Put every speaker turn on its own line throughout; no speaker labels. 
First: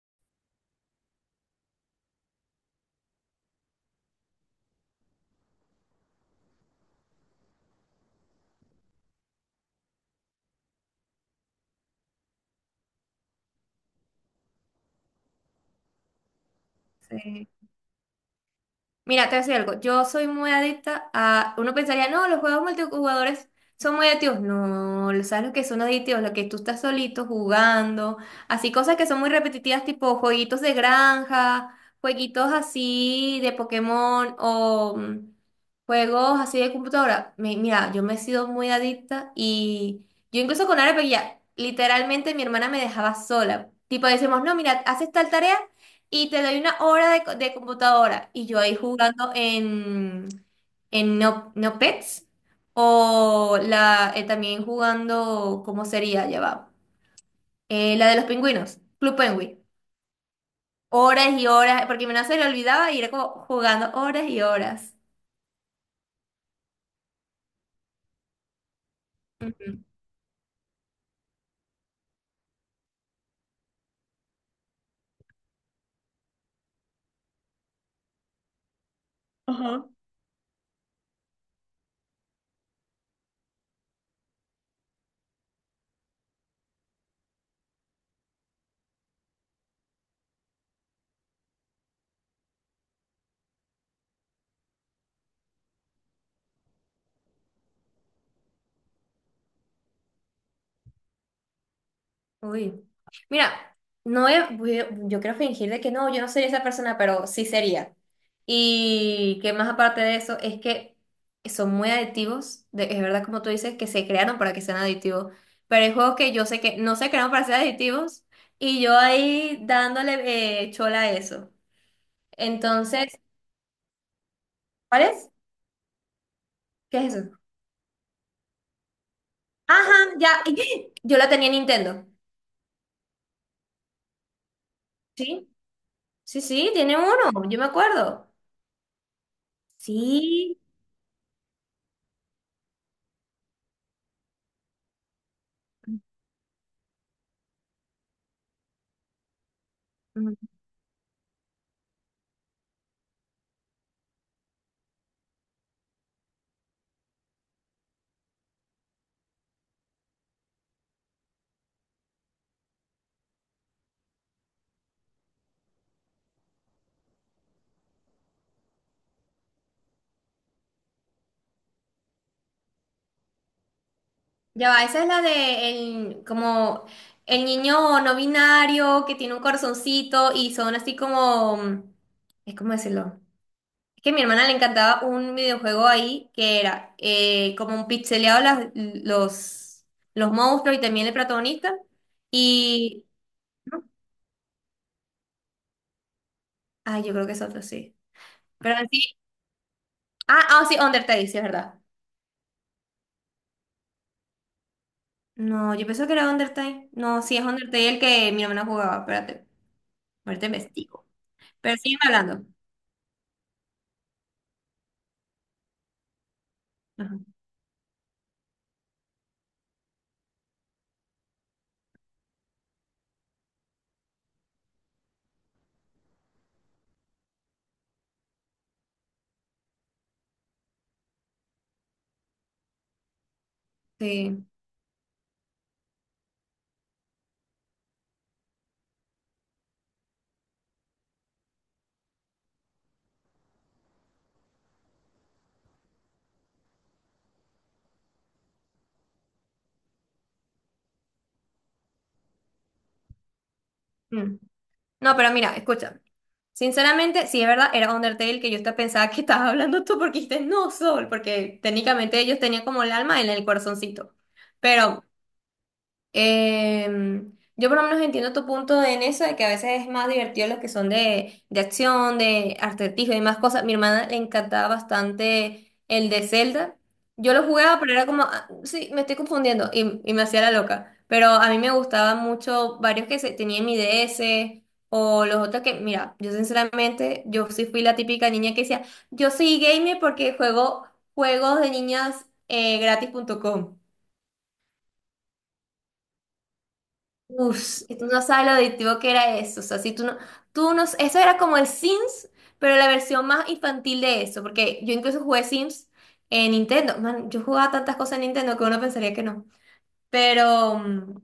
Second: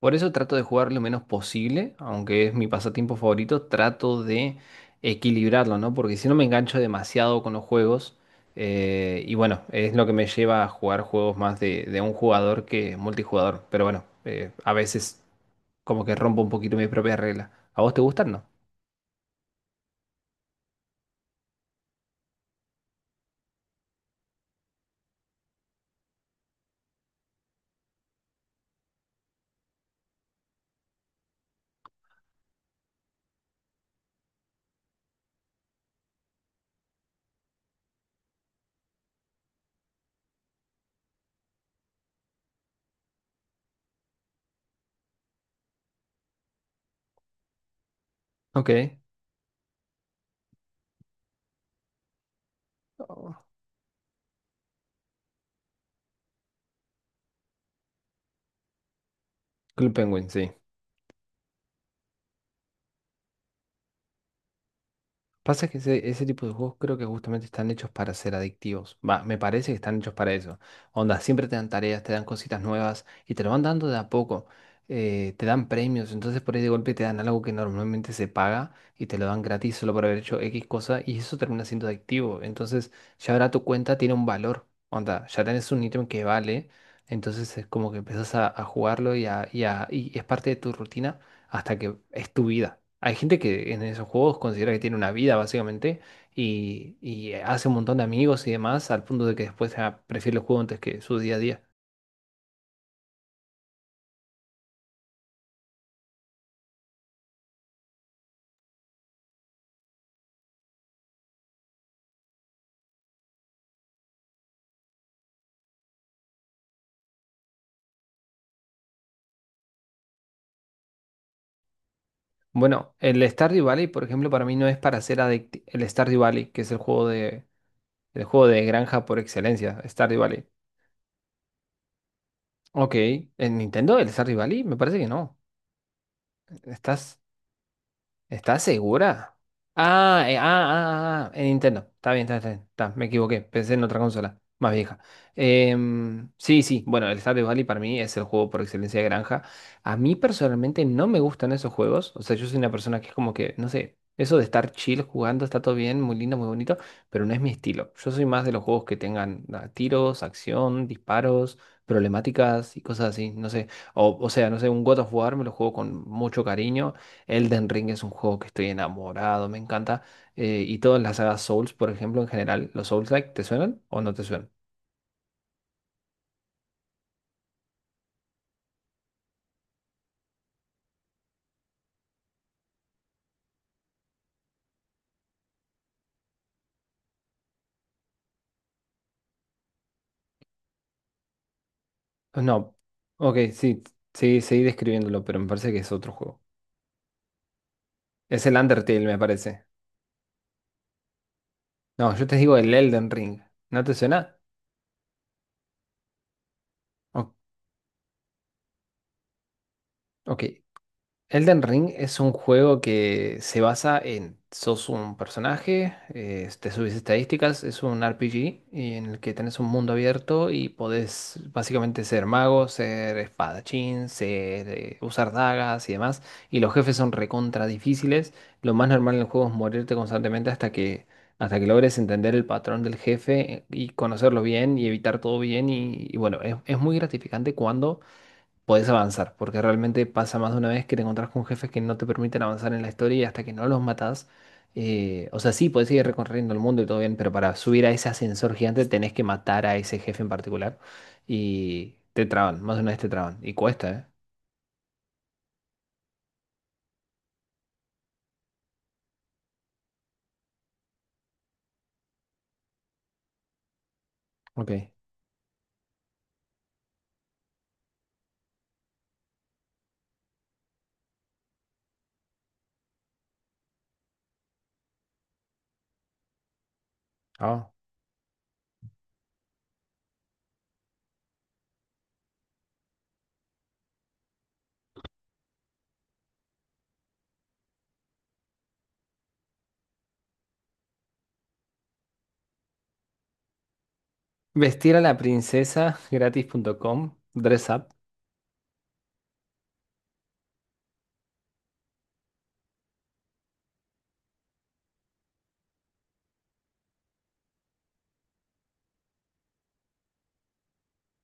Por eso trato de jugar lo menos posible, aunque es mi pasatiempo favorito, trato de equilibrarlo, ¿no? Porque si no me engancho demasiado con los juegos, y bueno, es lo que me lleva a jugar juegos más de un jugador que multijugador. Pero bueno, a veces como que rompo un poquito mi propia
Sí.
regla. ¿A vos te gustan, no?
Mira, te voy a decir algo. Yo soy muy adicta a... Uno pensaría, no, los juegos multijugadores son muy adictivos. No, ¿sabes lo que son adictivos? Lo que tú estás solito jugando. Así cosas que son muy repetitivas, tipo jueguitos de granja, jueguitos así de Pokémon o juegos así de computadora. Mira, yo me he sido muy adicta y yo incluso con Arepe ya, literalmente mi hermana me dejaba sola. Tipo, decimos, no, mira, haces tal tarea y te doy una hora de, de computadora y yo ahí
Ok.
jugando en No, No Pets
Oh,
o la, también jugando, ¿cómo sería? Ya va. La de los pingüinos, Club Penguin.
Club Penguin, sí.
Horas y horas, porque mi no se le olvidaba y era como jugando horas y horas.
Pasa que ese tipo de juegos creo que justamente están hechos para ser adictivos. Va, me
Mm.
parece que están hechos para eso. Onda, siempre te dan tareas, te dan cositas nuevas y te lo van dando de a poco. Te dan premios, entonces por ahí de golpe te dan algo que normalmente se paga y te lo dan gratis
Ajá.
solo por haber hecho X cosa y eso termina siendo adictivo. Entonces ya ahora tu cuenta tiene un valor. Onda, ya tenés un ítem que vale. Entonces es como que empezás a jugarlo y es parte de tu rutina hasta que es tu vida. Hay gente que en esos juegos considera que tiene una vida, básicamente, y hace un montón de amigos y demás, al punto de que después prefiere el juego antes que su día a día.
Uy. Mira, no he- voy a- yo quiero fingir de que no, yo no sería esa persona, pero sí sería. Y que más aparte de eso, es que son muy adictivos, es verdad como tú dices, que se crearon para que sean adictivos, pero hay juegos que yo sé que no se crearon para ser adictivos y yo ahí dándole chola a eso.
Bueno,
Entonces,
el Stardew Valley, por ejemplo, para mí no es para
¿cuál
ser
es?
adictivo. El Stardew Valley, que es el
¿Qué es eso?
el juego de granja por excelencia,
Ajá,
Stardew
ya,
Valley.
yo la tenía en Nintendo.
Ok, en Nintendo el Stardew Valley me parece que no.
Sí, sí, sí, tiene
Estás
uno, yo me acuerdo.
¿Estás segura?
Sí.
En Nintendo. Está bien, está bien. Está, me equivoqué. Pensé en otra consola, más vieja. Sí, sí. Bueno, el Stardew Valley para mí es el juego por excelencia de granja. A mí personalmente no me gustan esos juegos. O sea, yo soy una persona que es como que, no sé, eso de estar chill jugando está todo bien, muy lindo, muy bonito, pero no es mi estilo. Yo soy más de los juegos que tengan tiros, acción, disparos, problemáticas y cosas así. No sé. O sea, no sé, un God of War me lo juego con mucho cariño. Elden Ring es un juego que estoy enamorado, me encanta. Y todas las sagas Souls, por ejemplo, en general, ¿los Souls-like te suenan o no te suenan?
Ya va, esa es la de el, como el niño no binario que tiene un corazoncito y son así como, mm, es como decirlo. Es que a mi hermana le encantaba un videojuego ahí que era como un pixeleado los monstruos y también el protagonista.
No.
Y,
Ok,
¿no?
sí, seguí describiéndolo, pero me parece que es otro juego.
Ay, yo creo que es otro, sí.
Es el
Pero
Undertale, me
sí,
parece.
sí, Undertale, sí, es verdad.
No, yo te digo el Elden Ring. ¿No te suena?
No, yo pensé que era Undertale.
O-
No, sí, es Undertale el que mi hermana jugaba, espérate,
ok.
ahorita investigo.
Elden
Pero
Ring
siguen
es un
hablando.
juego que se basa en sos un personaje, te subís
Ajá.
estadísticas, es un RPG y en el que tenés un mundo abierto y podés básicamente ser mago, ser espadachín, usar dagas y demás. Y los jefes son recontra difíciles. Lo más normal en el juego es morirte constantemente hasta que logres entender el patrón del jefe y conocerlo
Sí.
bien y evitar todo bien. Y bueno, es muy gratificante cuando podés avanzar, porque realmente pasa más de una vez que te encontrás con jefes que no te permiten avanzar en la historia y hasta que no los matás, o sea, sí, podés seguir recorriendo el mundo y todo bien, pero para subir a ese ascensor gigante tenés que matar a ese jefe en particular y te traban, más de una vez te traban y cuesta, ¿eh?
Mm. No, pero mira, escucha. Sinceramente, sí es verdad, era Undertale que yo hasta pensaba que estabas hablando tú porque dijiste no, Sol, porque técnicamente ellos tenían como el alma en el corazoncito.
Ok.
Pero yo por lo menos entiendo tu en eso, de que a veces es más divertido los que son de acción, de acertijo y más cosas. Mi hermana le encantaba bastante el de Zelda. Yo lo
Ah,
jugaba, pero era como, "Ah, sí, me estoy confundiendo y me hacía la loca". Pero a mí me gustaban mucho varios que se, tenía en mi DS o los otros que, mira, yo sinceramente, yo sí fui la típica niña que decía, yo soy gamer porque juego juegos de niñas gratis.com.
Vestir a la princesa gratis.com, dress
Uf,
up.
y tú no sabes lo adictivo que era eso. O sea, si tú no, tú no, eso era como el Sims, pero la versión más infantil de eso, porque yo incluso jugué Sims en Nintendo. Man, yo jugaba tantas cosas en Nintendo que uno pensaría que no. Pero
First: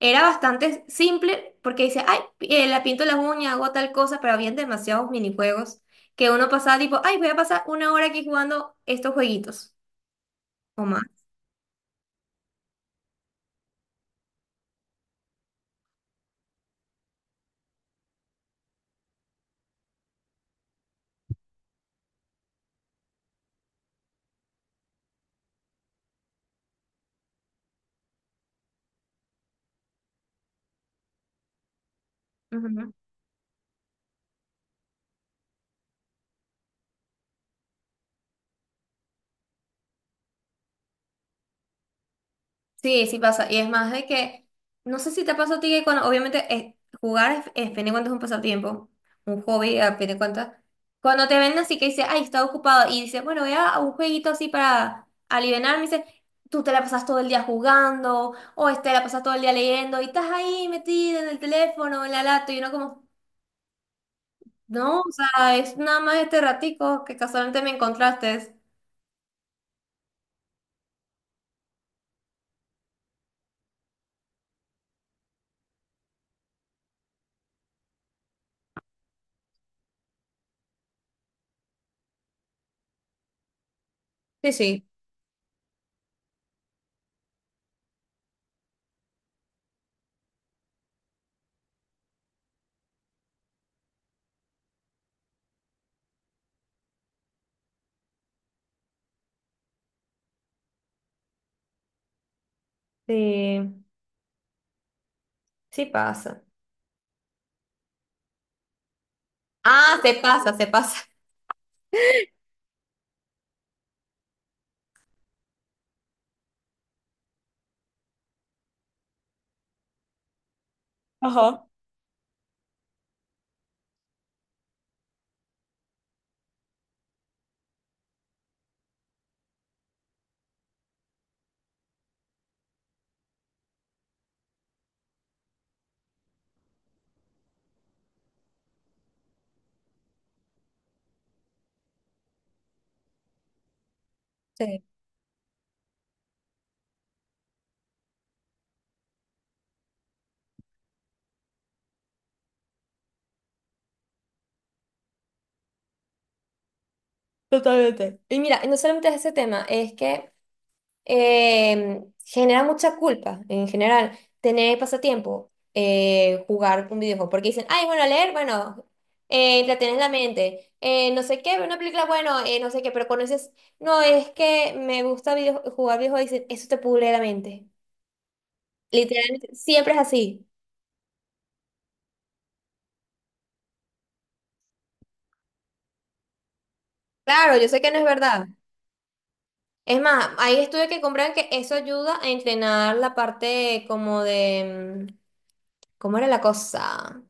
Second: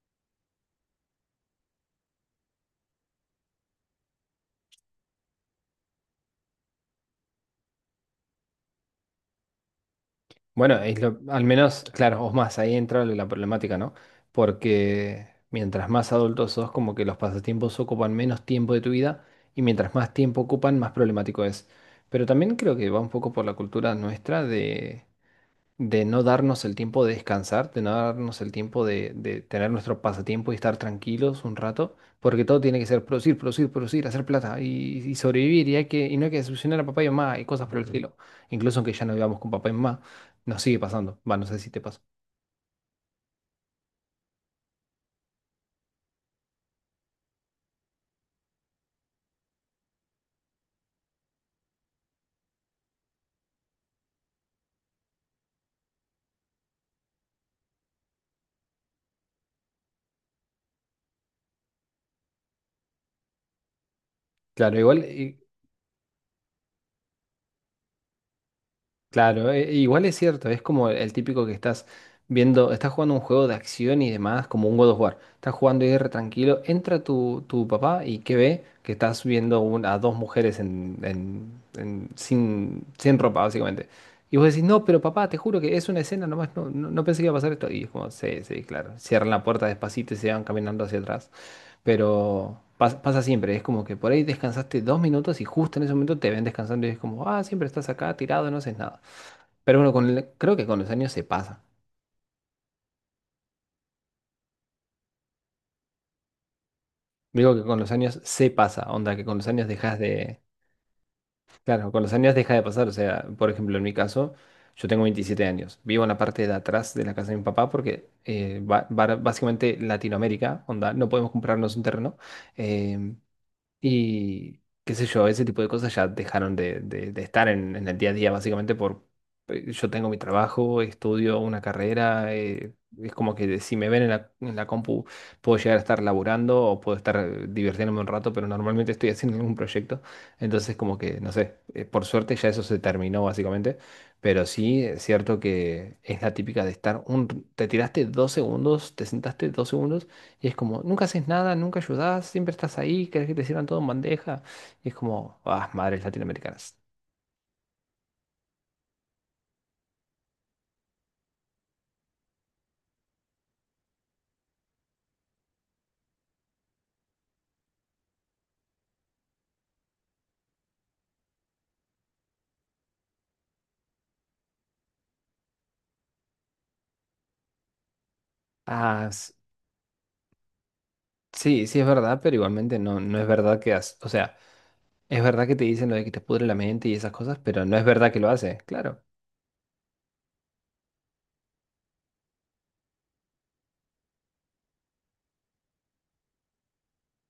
era bastante simple porque dice, ay, la pinto las uñas, hago tal cosa, pero habían demasiados minijuegos que uno pasaba tipo, ay, voy a pasar una hora aquí jugando estos jueguitos
Bueno,
o más.
al menos, claro, o más, ahí entra la problemática, ¿no? Porque mientras más adultos sos, como que los pasatiempos ocupan menos tiempo de tu vida y mientras más tiempo ocupan, más problemático es. Pero también creo que va un poco por la cultura nuestra de no darnos el tiempo de descansar, de no darnos el tiempo de tener nuestro pasatiempo y estar tranquilos un rato, porque todo tiene que ser producir, producir, producir, hacer plata y sobrevivir, y, hay que, y no hay que decepcionar a papá y mamá y cosas por el estilo. Incluso aunque ya no vivamos con papá y mamá, nos sigue pasando. Va, no sé si te pasa.
Sí, sí pasa. Y es más de que, no sé si te pasa a ti que cuando, obviamente, jugar fin de cuentas, un pasatiempo, un hobby, a fin de cuentas. Cuando te ven así que dice, ay, está ocupado, y dice, bueno, voy a un jueguito así para alivianarme, dice, tú te la pasas todo el día jugando, o este, la pasas todo el día leyendo, y estás ahí metida en el teléfono, en la lata, y uno como,
Claro,
no,
igual.
o sea, es nada más este ratico que casualmente me encontraste.
Claro, e igual es cierto, es como el típico que estás viendo, estás jugando un juego de acción y demás, como un God of War. Estás jugando y re tranquilo, entra tu papá y ¿qué ve? Que estás viendo a dos mujeres sin, sin ropa, básicamente. Y vos
Sí,
decís, no,
sí.
pero papá, te juro que es una escena nomás, no pensé que iba a pasar esto. Y es como, sí, sí, claro. Cierran la puerta despacito y se van caminando hacia atrás. Pero pasa siempre, es como que por ahí descansaste 2 minutos y justo en ese momento te ven descansando y es como, ah, siempre estás acá tirado, no haces nada. Pero bueno, creo que con los años se pasa.
Sí, sí pasa.
Digo que con los años se pasa, onda, que con los años dejas
Ah, se
de...
pasa, se pasa.
Claro, con los años deja de pasar, o sea, por ejemplo, en mi caso, yo tengo 27 años, vivo en la parte de atrás de la casa de mi papá porque básicamente Latinoamérica, onda, no podemos
Ajá.
comprarnos un terreno. eh, Y qué sé yo, ese tipo de cosas ya dejaron de estar en el día a día, básicamente por yo tengo mi trabajo, estudio una carrera, es como que si me ven en en la compu puedo llegar a estar laburando o puedo estar divirtiéndome un rato, pero normalmente estoy haciendo algún proyecto, entonces como que, no sé, por suerte ya eso se terminó básicamente, pero sí es cierto que es la típica de estar un, te tiraste 2 segundos, te sentaste 2 segundos y es como, nunca haces nada, nunca ayudás, siempre estás ahí, querés que te sirvan todo en bandeja. Y es como, ah, madres latinoamericanas.
Totalmente. Y mira, no solamente es ese tema, es que genera mucha culpa en general tener pasatiempo, jugar un videojuego, porque dicen, ay, bueno, leer, bueno, entretienes la mente, no sé qué, ver una película, bueno, no sé qué, pero conoces, no, es que me gusta jugar videojuegos, dicen, eso te pudre la mente.
Ah, s-
Literalmente, siempre es así.
sí, sí es verdad, pero igualmente no, no es verdad que has, o sea, es verdad que te dicen lo de que te pudre la mente y esas cosas,
Claro,
pero
yo
no
sé
es
que no es
verdad que lo
verdad.
hace, claro.
Es más, hay estudios que comprueban que eso ayuda a entrenar la parte como de... mm, ¿cómo era la cosa?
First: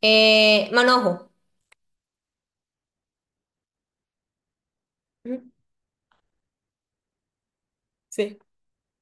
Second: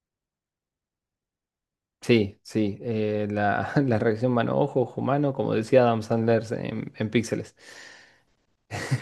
Manojo.
Sí, sí, la reacción mano-ojo, ojo-mano,
Mm.
como decía Adam Sandler en Píxeles.
Sí.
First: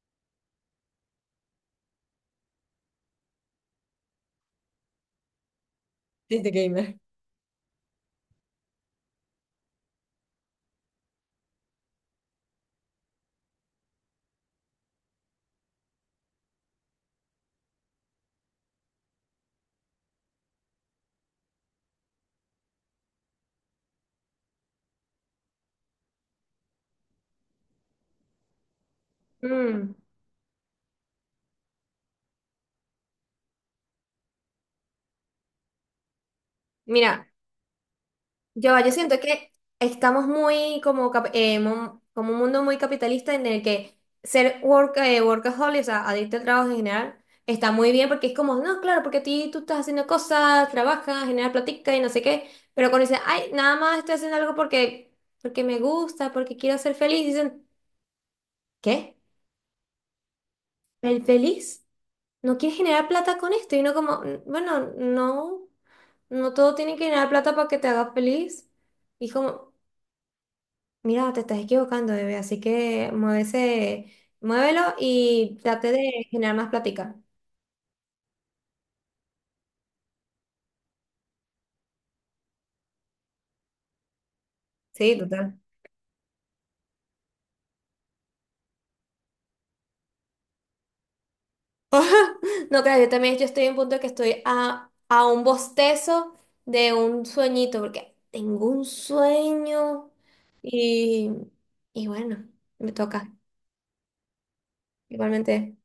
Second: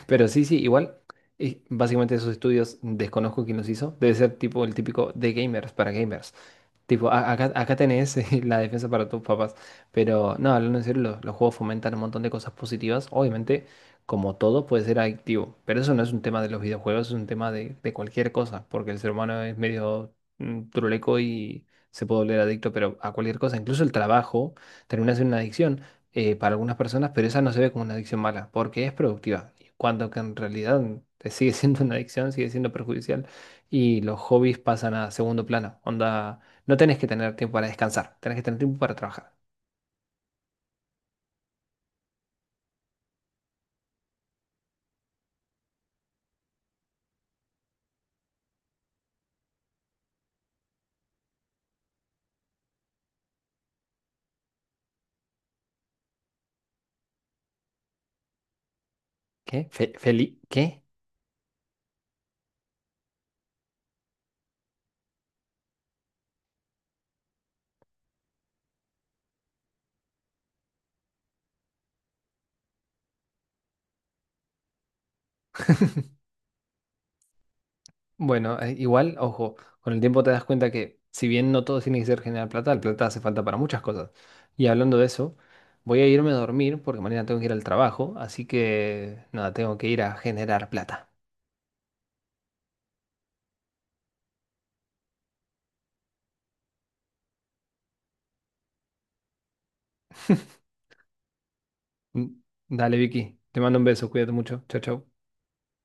Pero sí, sí, igual, y básicamente esos estudios desconozco quién los hizo. Debe ser tipo el típico de gamers para gamers.
Disney Gamer.
Tipo, acá, acá tenés la defensa para tus papás. Pero no, hablando en serio, los juegos fomentan un montón de cosas positivas. Obviamente, como todo, puede ser adictivo. Pero eso no es un tema de los videojuegos, es un tema de cualquier cosa. Porque el ser humano es medio truleco y se puede volver adicto, pero a cualquier cosa. Incluso el trabajo termina siendo una adicción para algunas personas, pero esa no se ve como una adicción mala, porque es productiva, y
Mm.
cuando que en realidad te sigue siendo una adicción, sigue siendo perjudicial y los hobbies pasan a segundo plano. Onda, no tenés que
Mira,
tener tiempo para descansar, tenés que tener tiempo
yo
para
siento
trabajar.
que estamos muy como, como un mundo muy capitalista en el que ser work, workaholic, o sea, adicto al trabajo en general, está muy bien porque es como, no, claro, porque a ti tú estás haciendo cosas, trabajas, generas platica y no sé qué, pero cuando dicen, ay, nada más estoy haciendo algo porque me gusta, porque quiero ser feliz, dicen, ¿qué?
¿Qué? ¿Feli? ¿Qué?
¿El feliz? No quieres generar plata con esto y no como, "N- bueno, no, no todo tiene que generar plata para que te haga feliz". Y como, mira, te estás equivocando, bebé, así que muévese, muévelo y trate de generar más plática.
Bueno, igual, ojo, con el tiempo te das cuenta que si bien no todo tiene que ser generar plata, la plata hace falta para muchas cosas. Y hablando de
Sí,
eso,
total.
voy a irme a dormir porque mañana tengo que ir al trabajo, así que nada, tengo que ir a generar plata.
No, claro, yo también yo estoy en un punto que estoy a un bostezo de un sueñito, porque tengo un sueño y, y
Mm,
bueno, me
dale,
toca
Vicky. Te mando un beso. Cuídate mucho. Chao, chao.
igualmente.